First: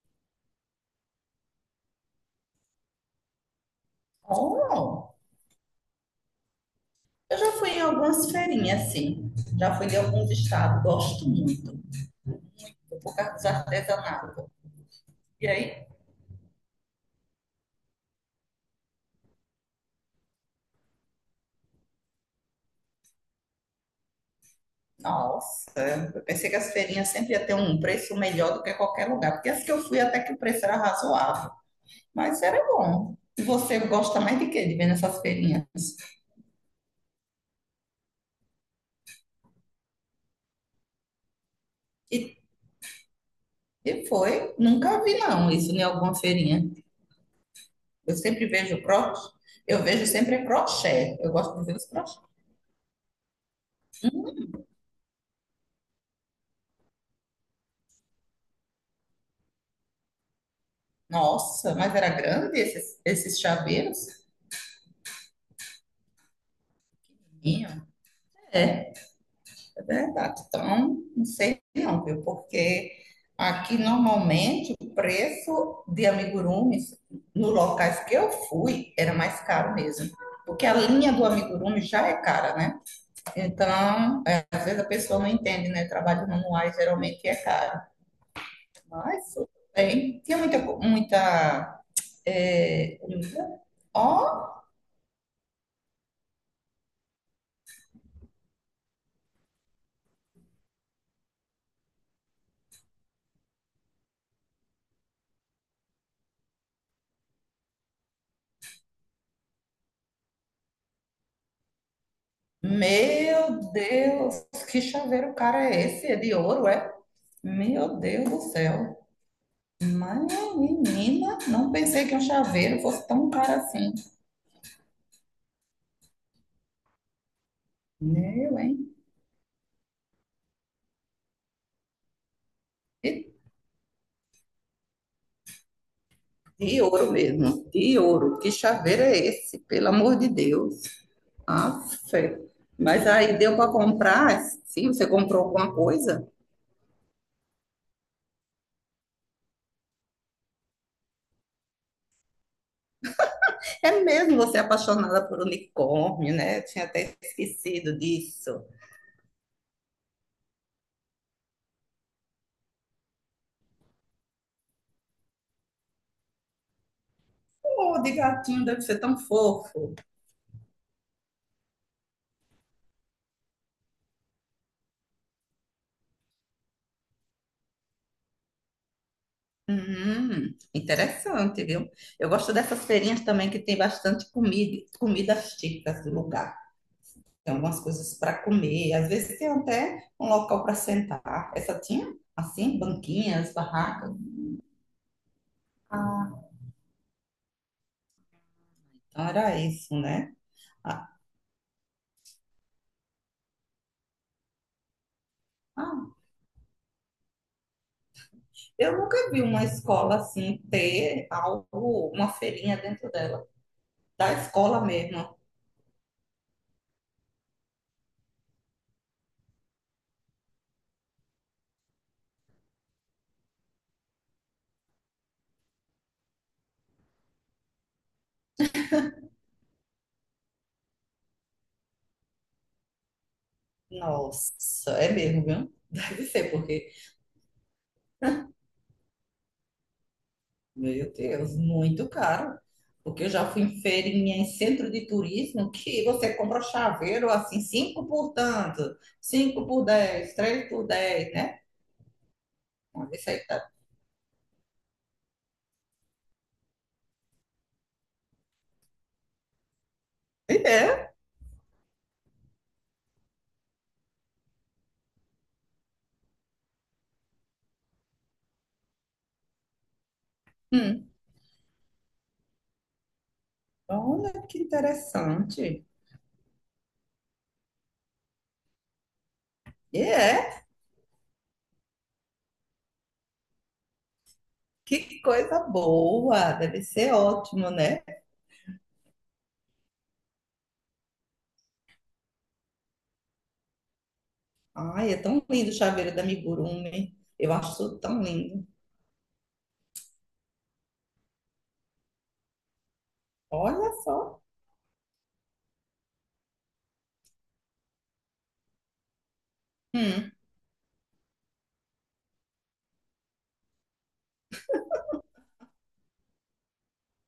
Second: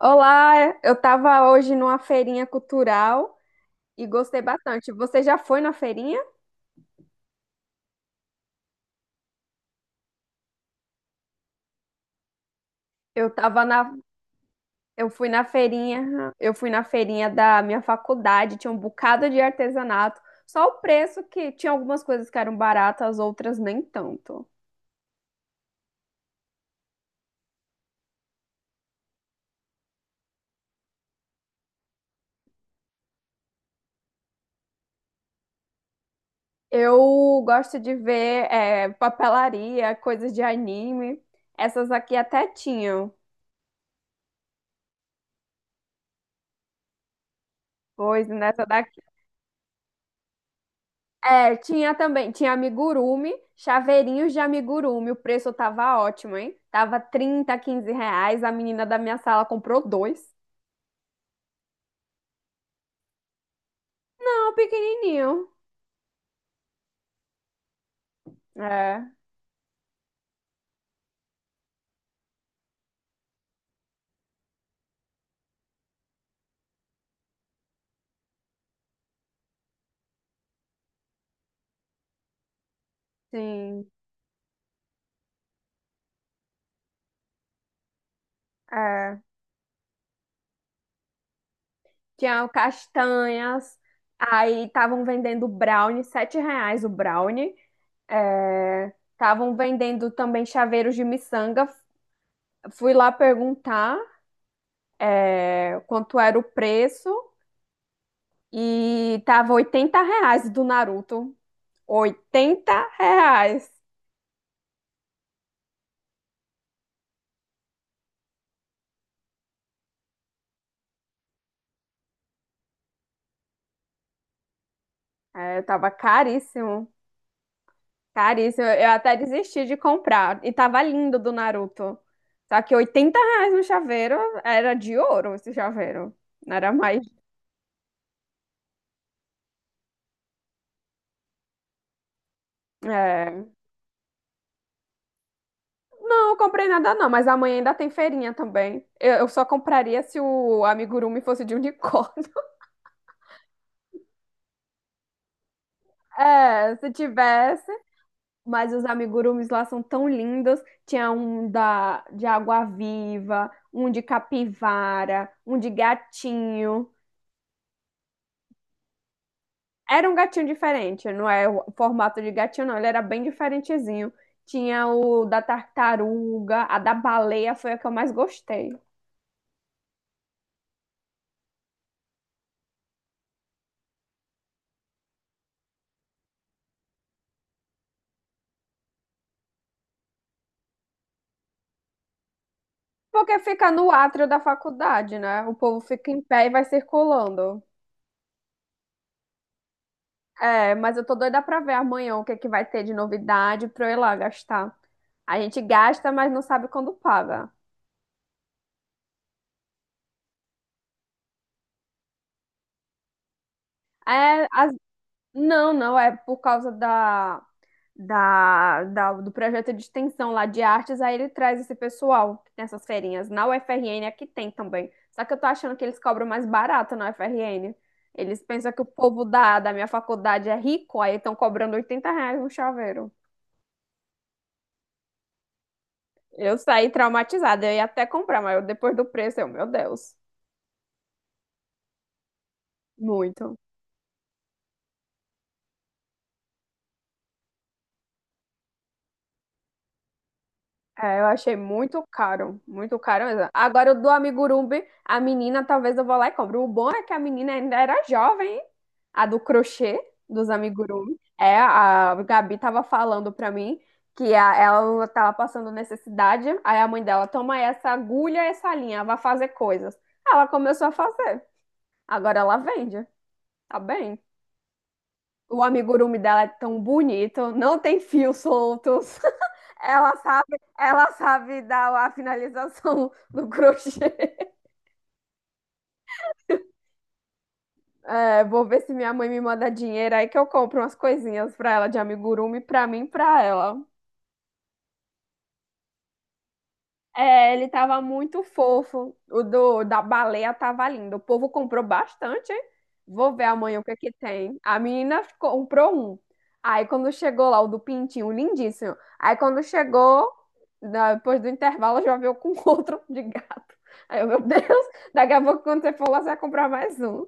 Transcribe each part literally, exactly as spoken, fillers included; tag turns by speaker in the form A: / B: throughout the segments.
A: Olá, eu estava hoje numa feirinha cultural e gostei bastante.
B: Oh,
A: Você já foi na feirinha?
B: eu já fui em algumas feirinhas, sim. Já fui em alguns estados, gosto muito. Vou por
A: Eu
B: causa dos
A: tava na,
B: artesanatos.
A: eu fui na
B: E aí,
A: feirinha, Eu fui na feirinha da minha faculdade. Tinha um bocado de artesanato, só o preço que tinha algumas coisas que eram baratas, outras nem tanto.
B: nossa, eu pensei que as feirinhas sempre ia ter um preço melhor do que qualquer lugar, porque as que eu fui até que o preço era razoável, mas era bom. E você gosta mais de quê de ver nessas feirinhas?
A: Eu gosto de ver é, papelaria, coisas de anime. Essas aqui
B: E,
A: até tinham,
B: e foi, nunca vi não isso em alguma feirinha. Eu
A: pois
B: sempre
A: nessa
B: vejo
A: daqui...
B: crochê, eu vejo sempre crochê, eu
A: É,
B: gosto de ver os
A: tinha
B: crochê.
A: também, tinha amigurumi, chaveirinhos de amigurumi. O preço tava ótimo, hein? Tava trinta, quinze reais. A menina da minha sala comprou dois.
B: Nossa, mas era grande esses, esses chaveiros?
A: Não, pequenininho.
B: Tinha. É,
A: É,
B: é verdade. Então, não sei não, viu? Porque aqui normalmente o preço de amigurumis nos locais que eu fui era mais caro mesmo. Porque a linha do amigurumi já é cara, né?
A: sim.
B: Então, é, às vezes a pessoa não entende, né? Trabalho manuais geralmente é caro.
A: É.
B: Mas tudo bem. Tinha muita, muita
A: Tinha
B: é, comida.
A: castanhas.
B: Ó,
A: Aí estavam vendendo brownie, sete reais o brownie. É, estavam vendendo também chaveiros de miçanga. Fui lá perguntar é, quanto era o preço e tava oitenta reais do Naruto. Oitenta
B: meu
A: reais.
B: Deus, que chaveiro cara é esse? É de ouro, é? Meu Deus do céu. Mas, menina, não pensei que um chaveiro fosse tão caro assim.
A: É, tava caríssimo.
B: Meu,
A: Caríssimo. Eu
B: hein?
A: até desisti de comprar. E tava lindo do Naruto. Só que oitenta
B: E
A: reais no chaveiro, era de ouro esse chaveiro. Não era
B: de
A: mais.
B: ouro mesmo, de ouro. Que chaveiro é esse? Pelo amor de Deus. Ah, fé. Mas aí
A: É.
B: deu para comprar? Sim, você comprou alguma coisa?
A: Não, eu comprei nada não, mas amanhã ainda tem feirinha também. Eu, eu só compraria se o amigurumi fosse de unicórnio.
B: É mesmo você é apaixonada por unicórnio, né?
A: É,
B: Tinha
A: se
B: até
A: tivesse.
B: esquecido disso.
A: Mas os amigurumis lá são tão lindos. Tinha um da, de água-viva, um de capivara, um de gatinho.
B: Oh, de gatinho deve ser tão fofo.
A: Era um gatinho diferente, não é o formato de gatinho, não. Ele era bem diferentezinho. Tinha o da tartaruga, a da baleia foi a que eu mais gostei.
B: Hum, interessante, viu? Eu gosto dessas feirinhas também que tem bastante comida, comidas típicas do lugar. Tem algumas coisas para comer, às vezes tem até um local para sentar. Essa tinha, assim,
A: Porque
B: banquinhas,
A: fica no
B: barracas.
A: átrio da faculdade, né? O povo fica em pé e vai circulando.
B: Então era isso, né?
A: É, mas eu
B: Ah,
A: tô doida pra ver amanhã o que que vai ter de novidade pra eu ir lá gastar. A gente gasta,
B: ah,
A: mas não sabe quando paga.
B: eu nunca vi uma escola assim ter algo, uma feirinha dentro dela, da
A: É, as-
B: escola mesmo.
A: não, não, é por causa da, da, da- do projeto de extensão lá de artes, aí ele traz esse pessoal que tem essas feirinhas. Na U F R N aqui tem também. Só que eu tô achando que eles cobram mais barato na U F R N. Eles pensam que o povo da, da minha faculdade é rico, aí estão cobrando oitenta reais um chaveiro.
B: Nossa, é mesmo, viu? Deve ser,
A: Eu saí
B: porque
A: traumatizada, eu ia até comprar, mas eu- depois do preço, eu, meu Deus,
B: meu Deus, muito caro. Porque eu já
A: muito.
B: fui em feirinha em centro de turismo que você compra chaveiro assim, cinco por tanto, cinco por dez, três por
A: É, eu
B: dez,
A: achei
B: né?
A: muito caro, muito
B: Olha
A: caro
B: isso aí,
A: mesmo.
B: tá?
A: Agora, o do amigurumi, a menina, talvez eu vou lá e compro. O bom é que a menina ainda era jovem, hein? A do crochê dos
B: E é.
A: amigurumi. É, a Gabi tava falando pra mim que a- ela tava passando necessidade, aí a mãe dela, toma essa agulha, essa linha, vai fazer coisas. Ela começou a
B: Hum.
A: fazer. Agora ela vende, tá bem?
B: Olha que
A: O
B: interessante.
A: amigurumi dela é tão bonito, não tem fios soltos.
B: E
A: Ela sabe,
B: é.
A: ela sabe dar a finalização do crochê.
B: Que coisa boa. Deve ser ótimo, né?
A: É, vou ver se minha mãe me manda dinheiro aí que eu compro umas coisinhas pra ela de amigurumi, pra mim e pra ela.
B: Ai, é tão lindo o chaveiro da Amigurumi. Eu
A: É, ele
B: acho isso
A: tava
B: tão
A: muito
B: lindo.
A: fofo. O do, da baleia tava lindo. O povo comprou bastante, hein? Vou ver amanhã o que
B: Olha
A: é que
B: só.
A: tem. A menina ficou- comprou um. Aí quando chegou lá, o do pintinho, lindíssimo. Aí quando chegou,
B: Hum.
A: da- depois do intervalo, já veio com outro de gato. Aí eu, meu Deus, daqui a pouco quando você for lá, você vai comprar mais um.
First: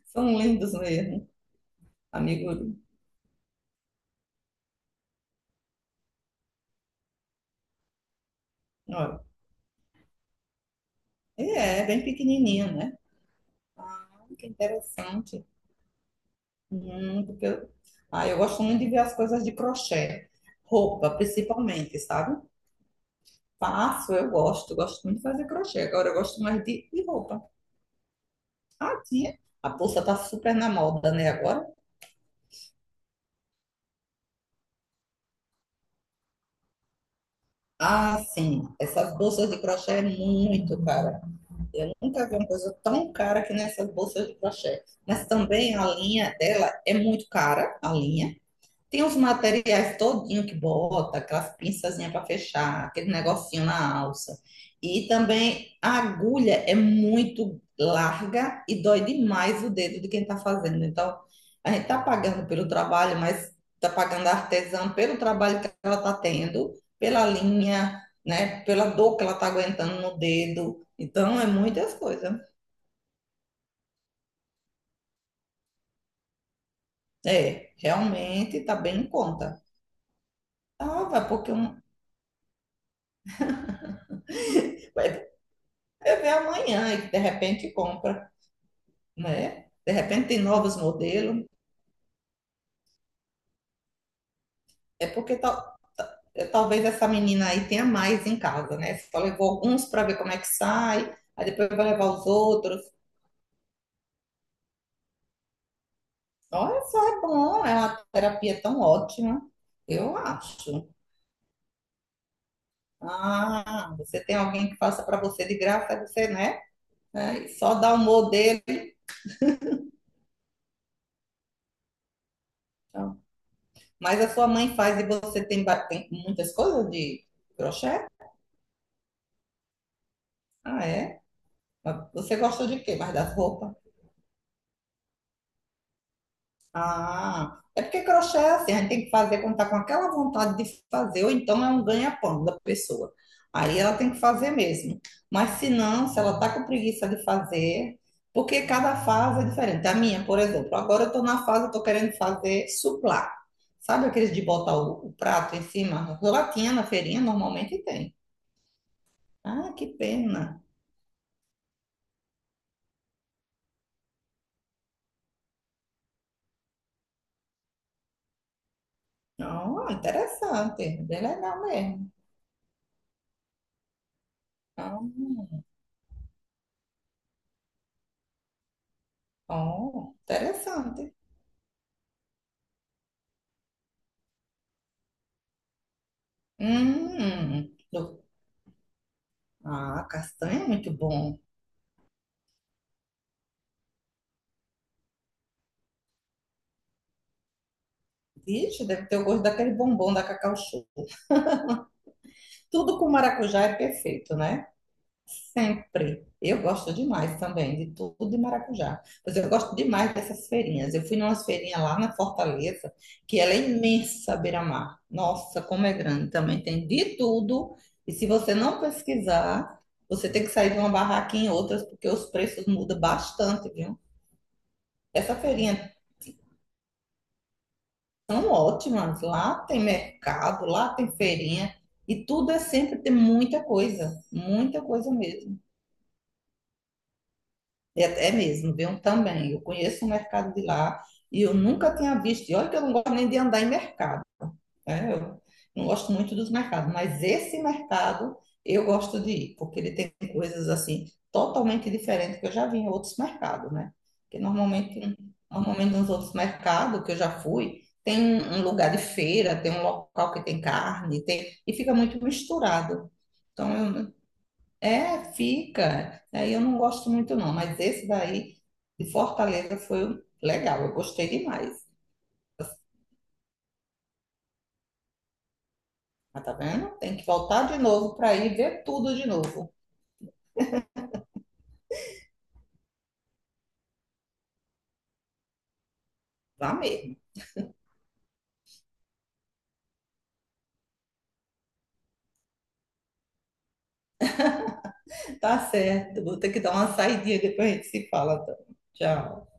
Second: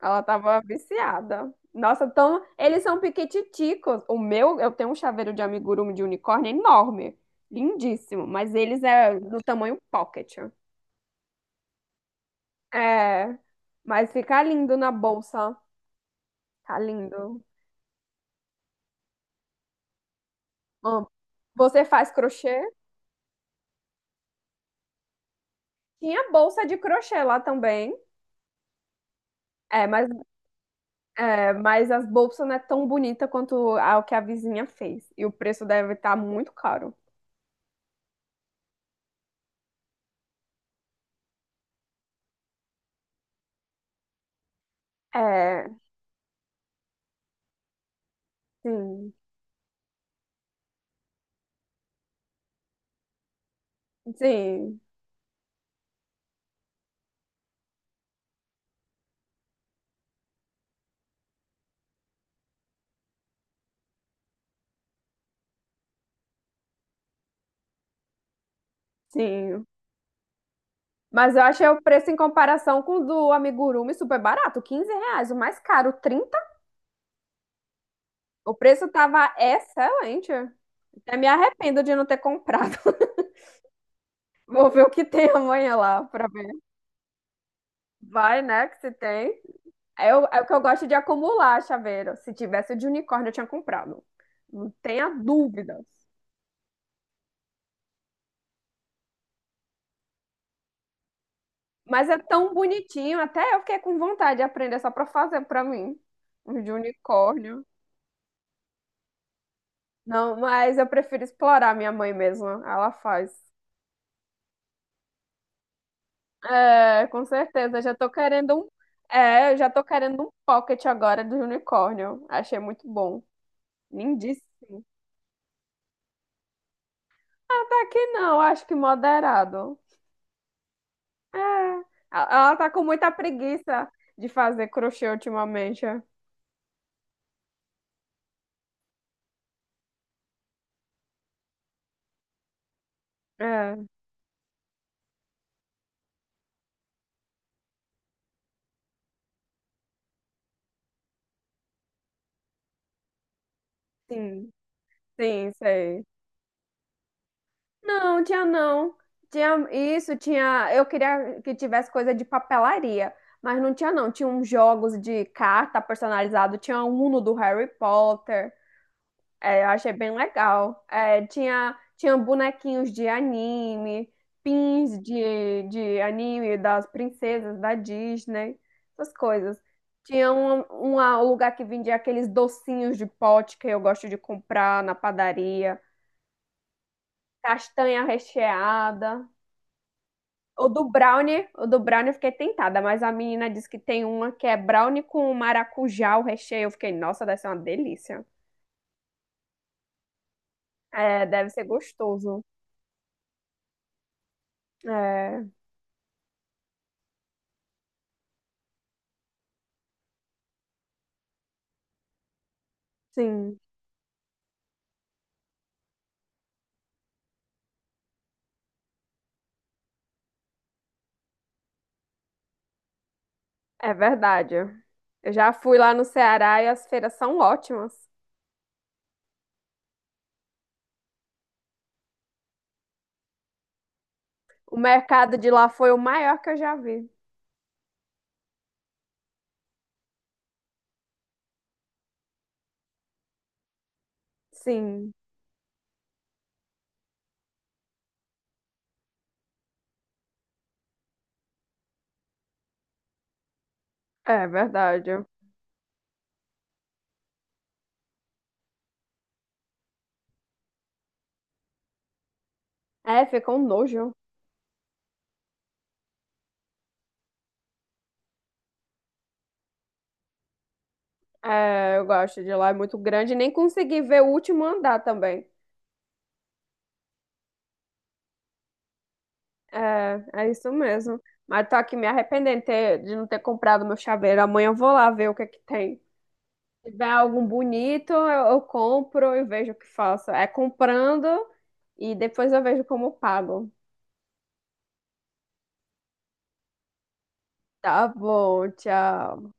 A: Ela
B: São
A: tava
B: lindos mesmo,
A: viciada. Nossa, então
B: Amigurumi.
A: eles são piquititicos. O meu, eu tenho um chaveiro de amigurumi de unicórnio enorme, lindíssimo, mas eles é
B: Olha.
A: do tamanho pocket.
B: E é, bem pequenininho, né?
A: É, mas
B: Ah,
A: fica
B: que
A: lindo na
B: interessante.
A: bolsa. Tá
B: Hum,
A: lindo.
B: porque eu, ah, eu gosto muito de ver as coisas de crochê.
A: Amo.
B: Roupa,
A: Você
B: principalmente,
A: faz
B: sabe?
A: crochê?
B: Faço, eu gosto. Gosto muito de fazer crochê. Agora eu
A: Tinha
B: gosto mais
A: bolsa de
B: de, de
A: crochê lá
B: roupa.
A: também.
B: Ah, tia. A
A: É,
B: bolsa
A: mas,
B: tá super na moda, né,
A: é,
B: agora?
A: mas as bolsas não é tão bonita quanto a que a vizinha fez. E o preço deve estar muito caro.
B: Ah, sim. Essas bolsas de crochê é muito cara. Eu nunca vi uma coisa tão cara que nessas bolsas de crochê. Mas
A: É,
B: também a linha dela é muito cara, a linha. Tem
A: sim,
B: os materiais todinho que bota, aquelas pinçazinhas para fechar, aquele negocinho na alça.
A: sim,
B: E também a agulha é muito larga e dói demais o dedo de quem está fazendo. Então, a gente está pagando pelo trabalho, mas está pagando a artesã pelo trabalho que ela está tendo, pela linha, né? Pela dor que ela está
A: sim.
B: aguentando no dedo.
A: Mas
B: Então,
A: eu
B: é
A: achei o
B: muitas
A: preço em
B: coisas.
A: comparação com o do amigurumi super barato, quinze reais. O mais caro, trinta.
B: É,
A: O
B: realmente está
A: preço
B: bem em
A: tava
B: conta.
A: excelente.
B: Ah,
A: Até me
B: vai porque um...
A: arrependo de não ter comprado. Vou ver o que tem amanhã lá
B: Você
A: pra
B: vê
A: ver.
B: amanhã e de repente compra,
A: Vai, né, que se tem.
B: né? De
A: É o,
B: repente tem
A: é o que eu
B: novos
A: gosto de
B: modelos.
A: acumular, chaveiro. Se tivesse o de unicórnio, eu tinha comprado. Não
B: É
A: tenha
B: porque tal-
A: dúvidas.
B: é, talvez essa menina aí tenha mais em casa, né? Só levou alguns para ver como é que sai, aí depois vai levar
A: Mas é
B: os
A: tão
B: outros.
A: bonitinho. Até eu fiquei com vontade de aprender só pra fazer pra mim. Os de
B: Olha só, é
A: unicórnio.
B: bom, é uma terapia tão ótima, eu
A: Não, mas eu
B: acho.
A: prefiro explorar minha mãe mesmo. Ela faz.
B: Ah, você tem alguém que faça para você de graça, você, né?
A: É, com
B: É, e só
A: certeza. Já
B: dá o
A: tô querendo
B: modelo.
A: um. É, eu já tô querendo um pocket agora do unicórnio. Achei muito
B: Então.
A: bom.
B: Mas a sua
A: Lindíssimo.
B: mãe faz e você tem, ba- tem muitas coisas de
A: Ah, tá que
B: crochê?
A: não, acho que moderado.
B: Ah, é?
A: É. Ela
B: Você
A: ela
B: gosta
A: tá
B: de
A: com
B: quê?
A: muita
B: Mais das roupas?
A: preguiça de fazer crochê ultimamente.
B: Ah, é porque crochê é assim, a gente tem que fazer quando tá com aquela vontade de fazer, ou então é um ganha-pão da pessoa.
A: É,
B: Aí ela tem que fazer mesmo. Mas se não, se ela tá com preguiça de fazer, porque cada fase é diferente. A minha, por exemplo, agora eu tô na fase, eu tô querendo fazer suplá. Sabe aqueles de
A: sim,
B: botar o, o
A: sim,
B: prato em
A: sei.
B: cima? Latinha na feirinha normalmente tem.
A: Não, tinha não. Tinha
B: Ah, que
A: isso,
B: pena.
A: tinha. Eu queria que tivesse coisa de papelaria, mas não tinha não. Tinha uns jogos de carta personalizado, tinha um Uno do Harry Potter. É, eu
B: Não,
A: achei bem legal.
B: interessante, bem
A: É,
B: legal
A: tinha,
B: mesmo.
A: tinha bonequinhos de anime, pins
B: Ah.
A: de, de anime das princesas da Disney, essas coisas.
B: Oh,
A: Tinha um,
B: interessante.
A: uma- um lugar que vendia aqueles docinhos de pote que eu gosto de comprar na padaria,
B: Hum,
A: castanha
B: do-
A: recheada.
B: ah, castanha
A: O
B: é
A: do
B: muito bom.
A: brownie, o do brownie eu fiquei tentada, mas a menina disse que tem uma que é brownie com maracujá, o recheio. Eu fiquei, nossa, deve ser uma delícia.
B: Vixe, deve ter o gosto daquele bombom da Cacau Show.
A: É, deve ser gostoso.
B: Tudo com maracujá é perfeito, né?
A: É,
B: Sempre. Eu gosto demais também de tudo de maracujá. Pois eu gosto demais dessas feirinhas. Eu fui numa feirinha lá na Fortaleza, que ela
A: sim.
B: é imensa, à beira-mar. Nossa, como é grande. Também tem de tudo. E se você não pesquisar, você tem que sair de uma barraquinha em outras, porque os preços mudam bastante,
A: É
B: viu?
A: verdade. Eu
B: Essa
A: já
B: feirinha
A: fui lá
B: é
A: no Ceará e as feiras são ótimas.
B: tão ótima. Lá tem mercado, lá tem feirinha. E tudo é sempre, tem muita coisa,
A: O
B: muita coisa
A: mercado de
B: mesmo.
A: lá foi o maior que eu já vi.
B: E até é mesmo, viu? Também. Eu conheço o mercado de lá e eu nunca tinha visto. E olha que eu não gosto nem de andar em mercado.
A: Sim,
B: É, eu não gosto muito dos mercados, mas esse mercado eu gosto de ir, porque ele tem coisas assim totalmente diferentes que eu já vi em outros mercados, né? Porque
A: é
B: normalmente,
A: verdade.
B: normalmente nos outros mercados que eu já fui, tem um um lugar de feira, tem um local que tem carne, tem, e fica muito misturado.
A: É, fica um
B: Então,
A: nojo.
B: eu- é, fica. Aí eu não gosto muito não, mas esse daí de Fortaleza foi legal, eu gostei demais.
A: É, eu gosto de lá, é muito grande. Nem consegui ver o último andar também.
B: Mas tá vendo? Tem que voltar de novo para ir ver tudo de novo.
A: É, é isso mesmo. Mas tô aqui me arrependendo de ter- de não ter comprado meu chaveiro. Amanhã eu vou lá ver o que é que tem.
B: Vá
A: Se tiver
B: mesmo.
A: algum bonito, eu, eu compro e vejo o que faço. É comprando e depois eu vejo como pago.
B: Tá certo. Vou ter que dar uma saidinha, depois a gente
A: Tá
B: se fala, então.
A: bom, tchau.
B: Tchau.